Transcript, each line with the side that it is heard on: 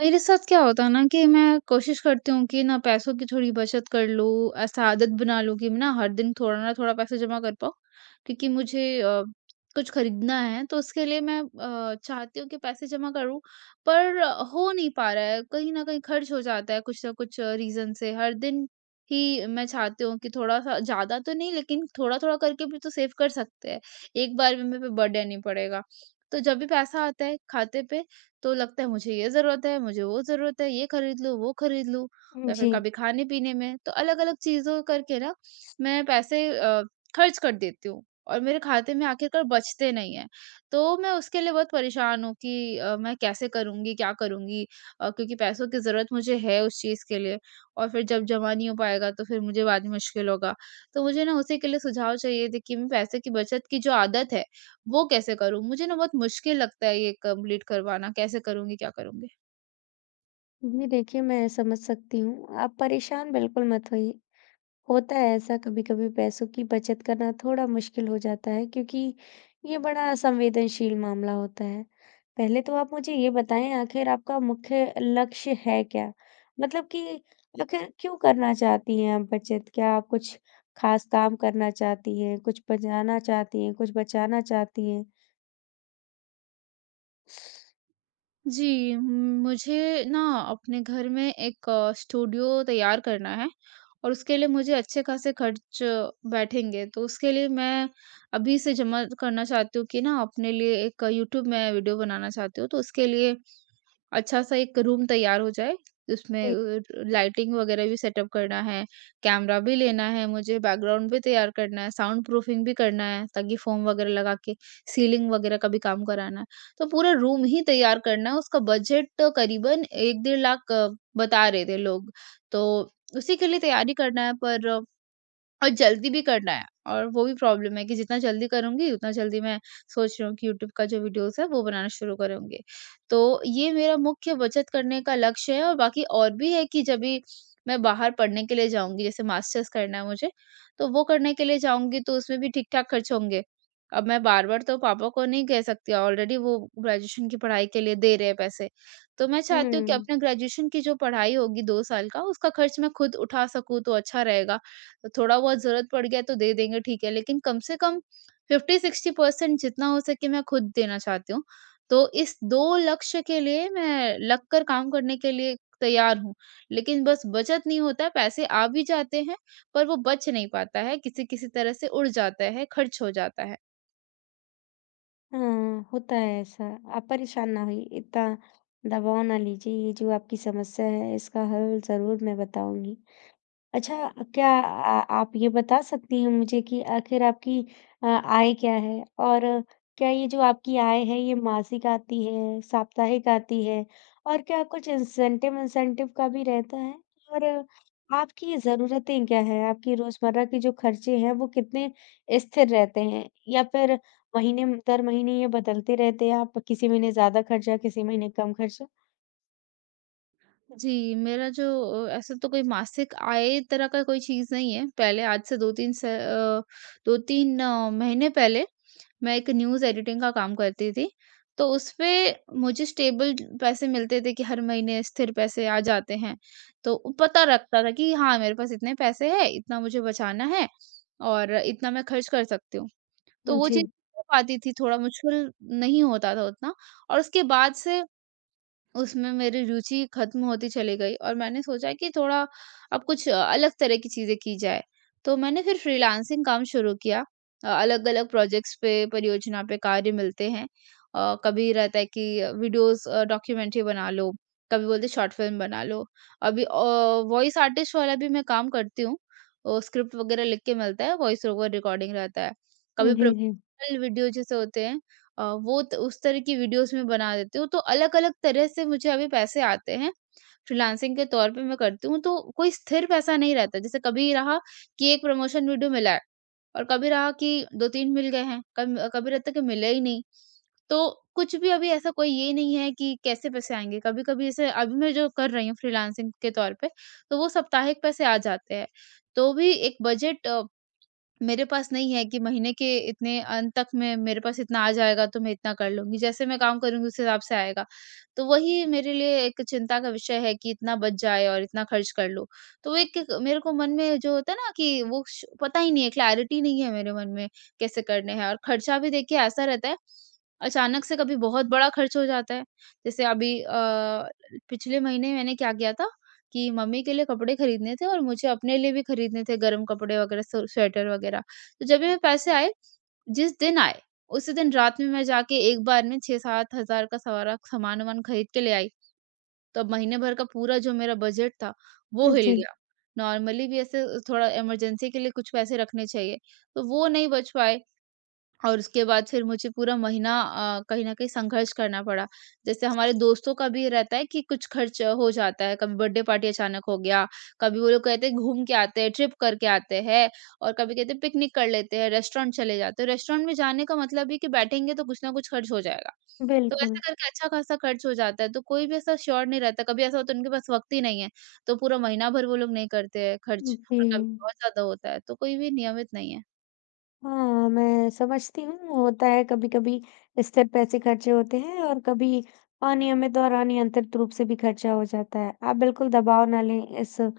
right: मेरे साथ क्या होता है ना कि मैं कोशिश करती हूँ कि ना पैसों की थोड़ी बचत कर लूँ, ऐसा आदत बना लूँ कि मैं ना हर दिन थोड़ा ना थोड़ा पैसा जमा कर पाऊँ, क्योंकि मुझे कुछ खरीदना है, तो उसके लिए मैं चाहती हूँ कि पैसे जमा करूँ, पर हो नहीं पा रहा है, कहीं न कहीं खर्च हो जाता है कुछ ना कुछ रीज़न से। हर दिन ही मैं चाहती हूँ कि थोड़ा-सा ज़्यादा तो नहीं, लेकिन थोड़ा-थोड़ा करके भी तो सेव कर सकते हैं, एक बार में मेरे पे बर्डन नहीं पड़ेगा। तो जब भी पैसा आता है खाते पे, तो लगता है मुझे ये ज़रूरत है, मुझे वो ज़रूरत है, ये खरीद लूँ, वो खरीद लूँ या फिर
left: जी,
right: कभी खाने-पीने में। तो अलग-अलग चीज़ों करके ना मैं पैसे खर्च कर देती हूँ और मेरे खाते में आखिरकार बचते नहीं हैं। तो मैं उसके लिए बहुत परेशान हूँ कि मैं कैसे करूँगी, क्या करूँगी? क्योंकि पैसों की ज़रूरत मुझे है उस चीज़ के लिए, और फिर जब जमा नहीं हो पाएगा, तो फिर मुझे बाद में मुश्किल होगा। तो मुझे ना उसी के लिए सुझाव चाहिए थे कि मैं पैसे की बचत की जो आदत है, वो कैसे करूँ? मुझे ना बहुत मुश्किल लगता है ये कंप्लीट करवाना, कैसे करूँगी, क्या करूँगी?
left: जी देखिए मैं समझ सकती हूँ। आप परेशान बिल्कुल मत होइए। होता है ऐसा कभी-कभी पैसों की बचत करना थोड़ा मुश्किल हो जाता है क्योंकि ये बड़ा संवेदनशील मामला होता है। पहले तो आप मुझे ये बताएँ आखिर आपका मुख्य लक्ष्य है क्या? मतलब कि आखिर क्यों करना चाहती हैं आप बचत? क्या आप कुछ ख़ास काम करना चाहती हैं? कुछ बचाना चाहती हैं? कुछ बचाना चाहती हैं?
right: जी, मुझे ना अपने घर में एक स्टूडियो तैयार करना है, और उसके लिए मुझे अच्छे खासे खर्च बैठेंगे, तो उसके लिए मैं अभी से जमा करना चाहती हूँ कि ना। अपने लिए एक यूट्यूब में वीडियो बनाना चाहती हूँ, तो उसके लिए अच्छा सा एक रूम तैयार हो जाए, उसमें
left: जी।
right: लाइटिंग वगैरह भी सेटअप करना है, कैमरा भी लेना है मुझे, बैकग्राउंड भी तैयार करना है, साउंड प्रूफिंग भी करना है, ताकि फ़ोम वगैरह लगा के सीलिंग वगैरह का भी काम कराना है। तो पूरा रूम ही तैयार करना है, उसका बजट तो करीबन 1 1.5 लाख बता रहे थे लोग, तो उसी के लिए तैयारी करना है। पर और जल्दी भी करना है, और वो भी प्रॉब्लम है कि जितना जल्दी करूँगी, उतना जल्दी मैं सोच रही हूँ कि यूट्यूब का जो वीडियोस है वो बनाना शुरू करूँगी। तो ये मेरा मुख्य बचत करने का लक्ष्य है, और बाकी और भी है कि जब भी मैं बाहर पढ़ने के लिए जाऊँगी, जैसे मास्टर्स करना है मुझे, तो वो करने के लिए जाऊँगी, तो उसमें भी ठीक-ठाक खर्च होंगे। अब मैं बार-बार तो पापा को नहीं कह सकती, ऑलरेडी वो ग्रेजुएशन की पढ़ाई के लिए दे रहे हैं पैसे। तो मैं चाहती हूँ कि
left: हुँ।
right: अपने ग्रेजुएशन की जो पढ़ाई होगी, 2 साल का उसका खर्च मैं खुद उठा सकूँ तो अच्छा रहेगा। तो थोड़ा बहुत ज़रूरत पड़ गया तो दे देंगे, ठीक है, लेकिन कम से कम 50-60% जितना हो सके मैं खुद देना चाहती हूँ। तो इस 2 लक्ष्य के लिए मैं लग कर काम करने के लिए तैयार हूँ, लेकिन बस बचत नहीं होता, पैसे आ भी जाते हैं, पर वो बच नहीं पाता है, किसी-किसी तरह से उड़ जाता है, खर्च हो जाता है।
left: हाँ, होता है ऐसा। आप परेशान ना होइए, इतना दबाव ना लीजिए। ये जो आपकी समस्या है, इसका हल ज़रूर मैं बताऊँगी। अच्छा, क्या आ आप ये बता सकती हैं मुझे कि आखिर आपकी आय क्या है? और क्या ये जो आपकी आय है, ये मासिक आती है, साप्ताहिक आती है? और क्या कुछ इंसेंटिव-विन्सेंटिव का भी रहता है? और आपकी ज़रूरतें क्या हैं? आपकी रोज़मर्रा के जो खर्चे हैं, वो कितने स्थिर रहते हैं? या फिर महीने दर महीने ये बदलते रहते हैं, आप किसी महीने ज़्यादा खर्चा, किसी महीने कम खर्चा?
right: जी, मेरा जो ऐसा तो कोई मासिक आय तरह का कोई चीज़ नहीं है, पहले आज से 2-3 महीने पहले मैं एक न्यूज़ एडिटिंग का काम करती थी, तो उसपे मुझे स्टेबल पैसे मिलते थे, कि हर महीने स्थिर पैसे आ जाते हैं। तो पता लगता था कि हाँ, मेरे पास इतने पैसे हैं, इतना मुझे बचाना है और इतना मैं खर्च कर सकती हूँ। तो वो
left: जी।
right: चीज़ हो पाती थी, थोड़ा मुश्किल नहीं होता था उतना। और उसके बाद से उसमें मेरी रुचि खत्म होती चली गई, और मैंने सोचा कि थोड़ा अब कुछ अलग तरह की चीजें की जाए, तो मैंने फिर फ्रीलांसिंग काम शुरू किया। अलग अलग प्रोजेक्ट्स पे, परियोजना पे कार्य मिलते हैं कभी रहता है कि वीडियोस डॉक्यूमेंट्री बना लो, कभी बोलते शॉर्ट फिल्म बना लो, अभी वॉइस आर्टिस्ट वाला भी मैं काम करती हूँ, स्क्रिप्ट वगैरह लिख के मिलता है, वॉइस ओवर रिकॉर्डिंग रहता है, कभी
left: जी, जी।
right: प्रमोशनल वीडियो जैसे होते हैं वो त उस तरह की वीडियोज़ मैं बना देती हूँ, तो अलग-अलग तरह से मुझे अभी पैसे आते हैं। फ्रीलांसिंग के तौर पे मैं करती हूँ, तो कोई स्थिर पैसा नहीं रहता। जैसे कभी रहा कि एक प्रमोशन वीडियो मिला है, और कभी रहा कि 2-3 मिल गए हैं, कम कभी रहता है कि मिले ही नहीं। तो कुछ भी अभी ऐसा कोई ये नहीं है कि कैसे पैसे आएँगे। कभी-कभी जैसे अभी मैं जो कर रही हूँ फ्रीलांसिंग के तौर पे, तो वो साप्ताहिक पैसे आ जाते हैं। तो भी एक बजट मेरे पास नहीं है कि महीने के इतने अंत तक में मेरे पास इतना आ जाएगा तो मैं इतना कर लूँगी। जैसे मैं काम करूँगी उस हिसाब से आएगा। तो वही मेरे लिए एक चिंता का विषय है कि इतना बच जाए और इतना खर्च कर लूँ। तो वो एक एक मेरे को मन में जो होता है ना कि वो श पता ही नहीं है, क्लैरिटी नहीं है मेरे मन में कैसे करने हैं। और खर्चा भी देखिए ऐसा रहता है, अचानक से कभी बहुत बड़ा खर्च हो जाता है। जैसे अभी पिछले महीने मैंने क्या किया था कि मम्मी के लिए कपड़े खरीदने थे, और मुझे अपने लिए भी खरीदने थे गर्म कपड़े वगैरह, स्वेटर वगैरह। तो जब भी मेरे पैसे आए, जिस दिन आए, उसी दिन रात में मैं जाके एक बार में 6-7 हज़ार का सारा सामान-वामान खरीद के ले आई। तो अब महीने भर का पूरा जो मेरा बजट था, वो हिल
left: जी,
right: गया। नॉर्मली भी ऐसे थोड़ा इमरजेंसी के लिए कुछ पैसे रखने चाहिए, तो वो नहीं बच पाए। और उसके बाद फिर मुझे पूरा महीना कहीं न कहीं संघर्ष करना पड़ा। जैसे हमारे दोस्तों का भी रहता है कि कुछ खर्च हो जाता है, कभी बर्थडे पार्टी अचानक हो गया, कभी वो लोग कहते हैं घूम के आते हैं, ट्रिप करके आते हैं, और कभी कहते हैं पिकनिक कर लेते हैं, रेस्टोरेंट चले जाते हैं। रेस्टोरेंट में जाने का मतलब है कि बैठेंगे तो कुछ न कुछ खर्च हो जाएगा। तो
left: बिल्कुल।
right: ऐसे करके अच्छा खासा खर्च हो जाता है, तो कोई भी ऐसा श्योर नहीं रहता। कभी ऐसा होता है उनके पास वक़्त ही नहीं है, तो पूरा महीना भर वो लोग नहीं करते हैं खर्च,
left: जी।
right: और कभी बहुत ज़्यादा होता है, तो कोई भी नियमित नहीं है।
left: हाँ, मैं समझती हूँ, होता है कभी-कभी स्थिर पैसे खर्चे होते हैं और कभी अनियमित और अनियंत्रित रूप से भी खर्चा हो जाता है। आप बिल्कुल दबाव ना लें इस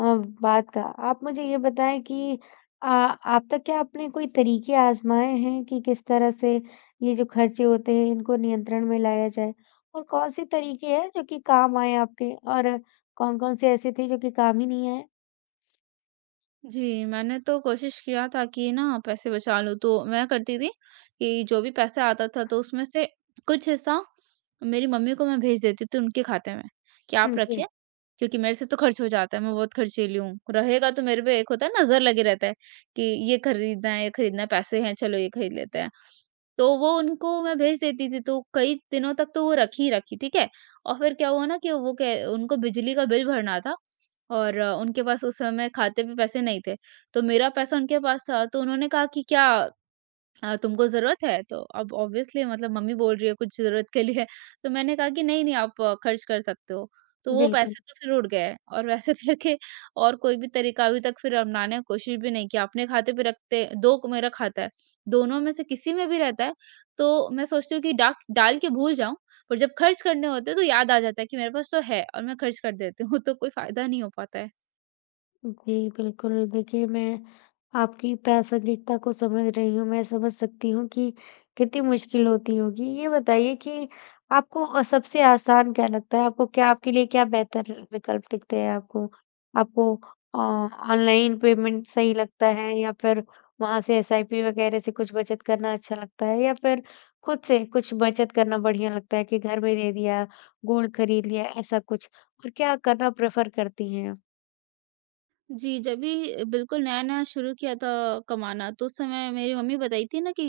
left: बात का। आप मुझे ये बताएँ कि आप तक क्या आपने कोई तरीके आज़माए हैं कि किस तरह से ये जो खर्चे होते हैं इनको नियंत्रण में लाया जाए? और कौन-से तरीके हैं जो कि काम आए आपके और कौन-कौन से ऐसे थे जो कि काम ही नहीं आए?
right: जी, मैंने तो कोशिश किया था कि ना पैसे बचा लूँ, तो मैं करती थी कि जो भी पैसा आता था तो उसमें से कुछ हिस्सा मेरी मम्मी को मैं भेज देती थी उनके खाते में, कि आप
left: हुँ, जी,
right: रखिए, क्योंकि मेरे से तो खर्च हो जाता है, मैं बहुत खर्चीली हूँ। रहेगा तो मेरे पे एक होता है, नज़र लगे रहता है कि ये खरीदना है, पैसे हैं चलो ये खरीद लेते हैं। तो वो उनको मैं भेज देती थी, तो कई दिनों तक तो वो रखी ही रखी, ठीक है? और फिर क्या हुआ ना कि वो कह उनको बिजली का बिल भरना था, और उनके पास उस समय खाते पे पैसे नहीं थे। तो मेरा पैसा उनके पास था, तो उन्होंने कहा कि क्या तुमको ज़रूरत है? तो अब ऑब्वियसली मतलब मम्मी बोल रही है कुछ ज़रूरत के लिए, तो मैंने कहा कि नहीं, नहीं आप खर्च कर सकते हो। तो वो
left: बिल्कुल।
right: पैसे तो फिर उड़ गए, और वैसे करके और कोई भी तरीका अभी तक फिर अपनाने की कोशिश भी नहीं किया। अपने खाते पे रखते, 2 मेरा खाता है, दोनों में से किसी में भी रहता है, तो मैं सोचती हूँ कि डाक डाल के भूल जाऊँ, पर जब खर्च करने होते हैं तो याद आ जाता है कि मेरे पास तो है और मैं खर्च कर देती हूँ। तो कोई फ़ायदा नहीं हो पाता है।
left: जी, बिल्कुल। देखिए, मैं आपकी प्रासंगिकता को समझ रही हूँ, मैं समझ सकती हूँ कि कितनी मुश्किल होती होगी। ये बताइए कि आपको सबसे आसान क्या लगता है? आपको क्या आपके लिए क्या बेहतर विकल्प दिखते हैं आपको? आपको ऑनलाइन पेमेंट सही लगता है या फिर वहाँ से एसआईपी वगैरह से कुछ बचत करना अच्छा लगता है या फिर खुद से कुछ बचत करना बढ़िया लगता है कि घर में दे दिया, गोल्ड खरीद लिया, ऐसा कुछ? और क्या करना प्रेफ़र करती हैं आप?
right: जी, जब भी बिल्कुल नया-नया शुरू किया था कमाना, तो उस समय मेरी मम्मी बताई थी ना कि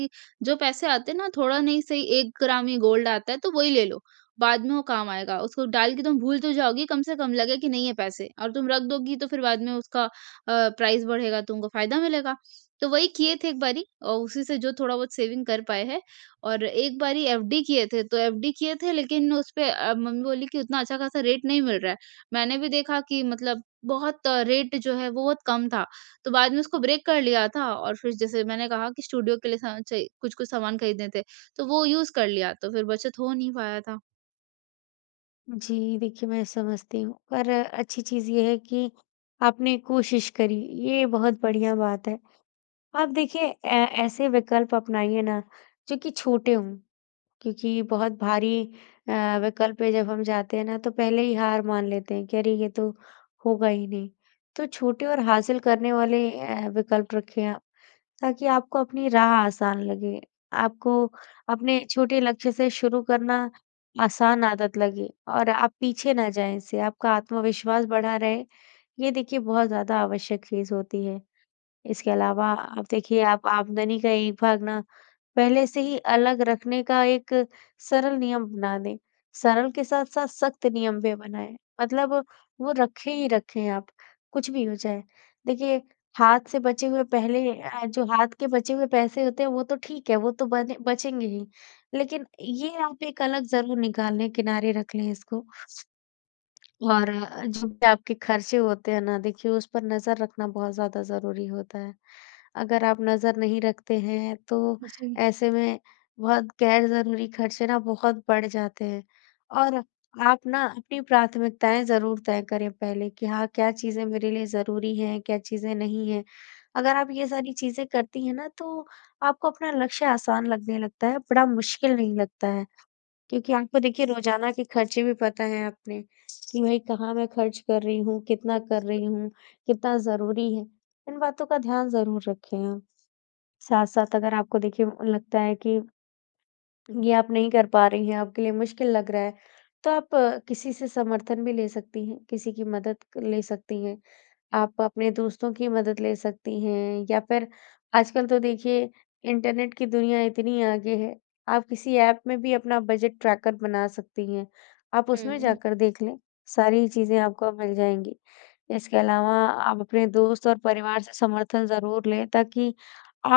right: जो पैसे आते हैं ना, थोड़ा नहीं सही 1 ग्राम ही गोल्ड आता है, तो वही ले लो, बाद में वो काम आएगा। उसको डाल के तुम भूल तो जाओगी, कम से कम लगे कि नहीं है पैसे और तुम रख दोगी, तो फिर बाद में उसका प्राइस बढ़ेगा, तुमको फ़ायदा मिलेगा। तो वही किए थे एक बारी, और उसी से जो थोड़ा-बहुत सेविंग कर पाए हैं, और एक बारी एफडी किए थे, तो एफडी किए थे, लेकिन उस पे मम्मी बोली कि उतना अच्छा खासा रेट नहीं मिल रहा है। मैंने भी देखा कि मतलब बहुत रेट जो है वो बहुत कम था। तो बाद में उसको ब्रेक कर लिया था, और फिर जैसे मैंने कहा कि स्टूडियो के लिए सा चे कुछ-कुछ सामान खरीदने थे, तो वो यूज़ कर लिया, तो फिर बचत हो नहीं पाया था।
left: जी, देखिए मैं समझती हूँ, पर अच्छी चीज़ ये है कि आपने कोशिश करी, ये बहुत बढ़िया बात है। आप देखिए ऐ ऐसे विकल्प अपनाइए ना, जो कि छोटे हों, क्योंकि बहुत भारी विकल्प पे जब हम जाते हैं ना, तो पहले ही हार मान लेते हैं कि अरे! ये तो होगा ही नहीं। तो छोटे और हासिल करने वाले विकल्प रखें आप। ताकि आपको अपनी राह आसान लगे, आपको अपने छोटे लक्ष्य से शुरू करना आसान आदत लगे और आप पीछे ना जाएँ इससे, आपका आत्मविश्वास बढ़ा रहे, ये देखिए बहुत ज़्यादा आवश्यक चीज़ होती है। इसके अलावा आप देखिए आप आमदनी का एक भाग ना पहले से ही अलग रखने का एक सरल नियम बना दें। सरल के साथ-साथ सख्त नियम भी बनाएँ। मतलब वो रखें ही रखें आप, कुछ भी हो जाए। देखिए हाथ से बचे हुए पहले अ, जो हाथ के बचे हुए पैसे होते हैं वो तो ठीक है, वो तो बने बचेंगे ही। लेकिन ये आप एक अलग ज़रूर निकाल लें, किनारे रख लें इसको। और जो भी आपके खर्चे होते हैं ना, देखिए उस पर नज़र रखना बहुत ज़्यादा ज़रूरी होता है। अगर आप नज़र नहीं रखते हैं, तो
right: जी।
left: ऐसे में बहुत गैर ज़रूरी खर्चे ना बहुत बढ़ जाते हैं। और आप ना अपनी प्राथमिकताएँ ज़रूर तय करें पहले कि हाँ, क्या चीज़ें मेरे लिए ज़रूरी हैं, क्या चीज़ें नहीं हैं। अगर आप ये सारी चीज़ें करती हैं ना, तो आपको अपना लक्ष्य आसान लगने लगता है, बड़ा मुश्किल नहीं लगता है। क्योंकि आपको देखिए रोज़ाना के खर्चे भी पता हैं अपने, कि भई कहाँ मैं खर्च कर रही हूँ, कितना कर रही हूँ, कितना ज़रूरी है। इन बातों का ध्यान ज़रूर रखें आप। साथ-साथ अगर आपको देखिए लगता है कि ये आप नहीं कर पा रही हैं, आपके लिए मुश्किल लग रहा है, तो आप किसी से समर्थन भी ले सकती हैं, किसी की मदद क- ले सकती हैं। आप अपने दोस्तों की मदद ले सकती हैं या फिर आजकल तो देखिए इंटरनेट की दुनिया इतनी आगे है, आप किसी ऐप में भी अपना बजट ट्रैकर बना सकती हैं। आप उसमें
right: हुँ।
left: जाकर देख लें, सारी चीज़ें आपको मिल जाएँगी। इसके अलावा आप अपने दोस्त और परिवार से समर्थन ज़रूर लें ताकि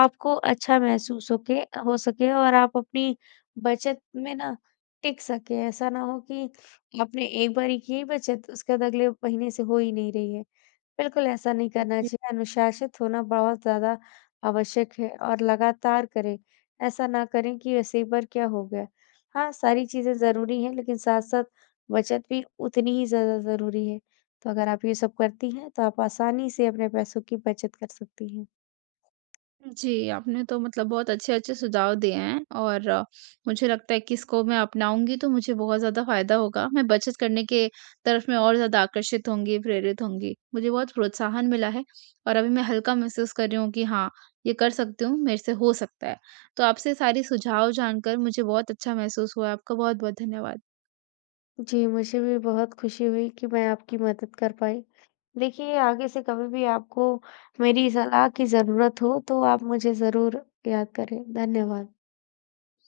left: आपको अच्छा महसूस होके हो सके और आप अपनी बचत में ना टिक सके। ऐसा ना हो कि आपने एक बारी की बचत, उसके बाद अगले महीने से हो ही नहीं रही है। बिल्कुल ऐसा नहीं करना चाहिए। अनुशासित होना बहुत ज़्यादा आवश्यक है और लगातार करें। ऐसा ना करें कि वैसे एक बार क्या हो गया। हाँ, सारी चीज़ें ज़रूरी हैं लेकिन साथ-साथ बचत भी उतनी ही ज़्यादा ज़रूरी है। तो अगर आप ये सब करती हैं तो आप आसानी से अपने पैसों की बचत कर सकती हैं।
right: जी, आपने तो मतलब बहुत अच्छे-अच्छे सुझाव दिए हैं, और मुझे लगता है कि इसको मैं अपनाऊँगी तो मुझे बहुत ज़्यादा फ़ायदा होगा। मैं बचत करने के तरफ मैं और ज़्यादा आकर्षित होंगी, प्रेरित होंगी। मुझे बहुत प्रोत्साहन मिला है, और अभी मैं हल्का महसूस कर रही हूँ कि हाँ, ये कर सकती हूँ, मेरे से हो सकता है। तो आपसे सारी सुझाव जानकर मुझे बहुत अच्छा महसूस हुआ। आपका बहुत-बहुत धन्यवाद।
left: जी, मुझे भी बहुत खुशी हुई कि मैं आपकी मदद कर पाई। देखिए, आगे से कभी भी आपको मेरी सलाह की ज़रूरत हो, तो आप मुझे ज़रूर याद करें। धन्यवाद।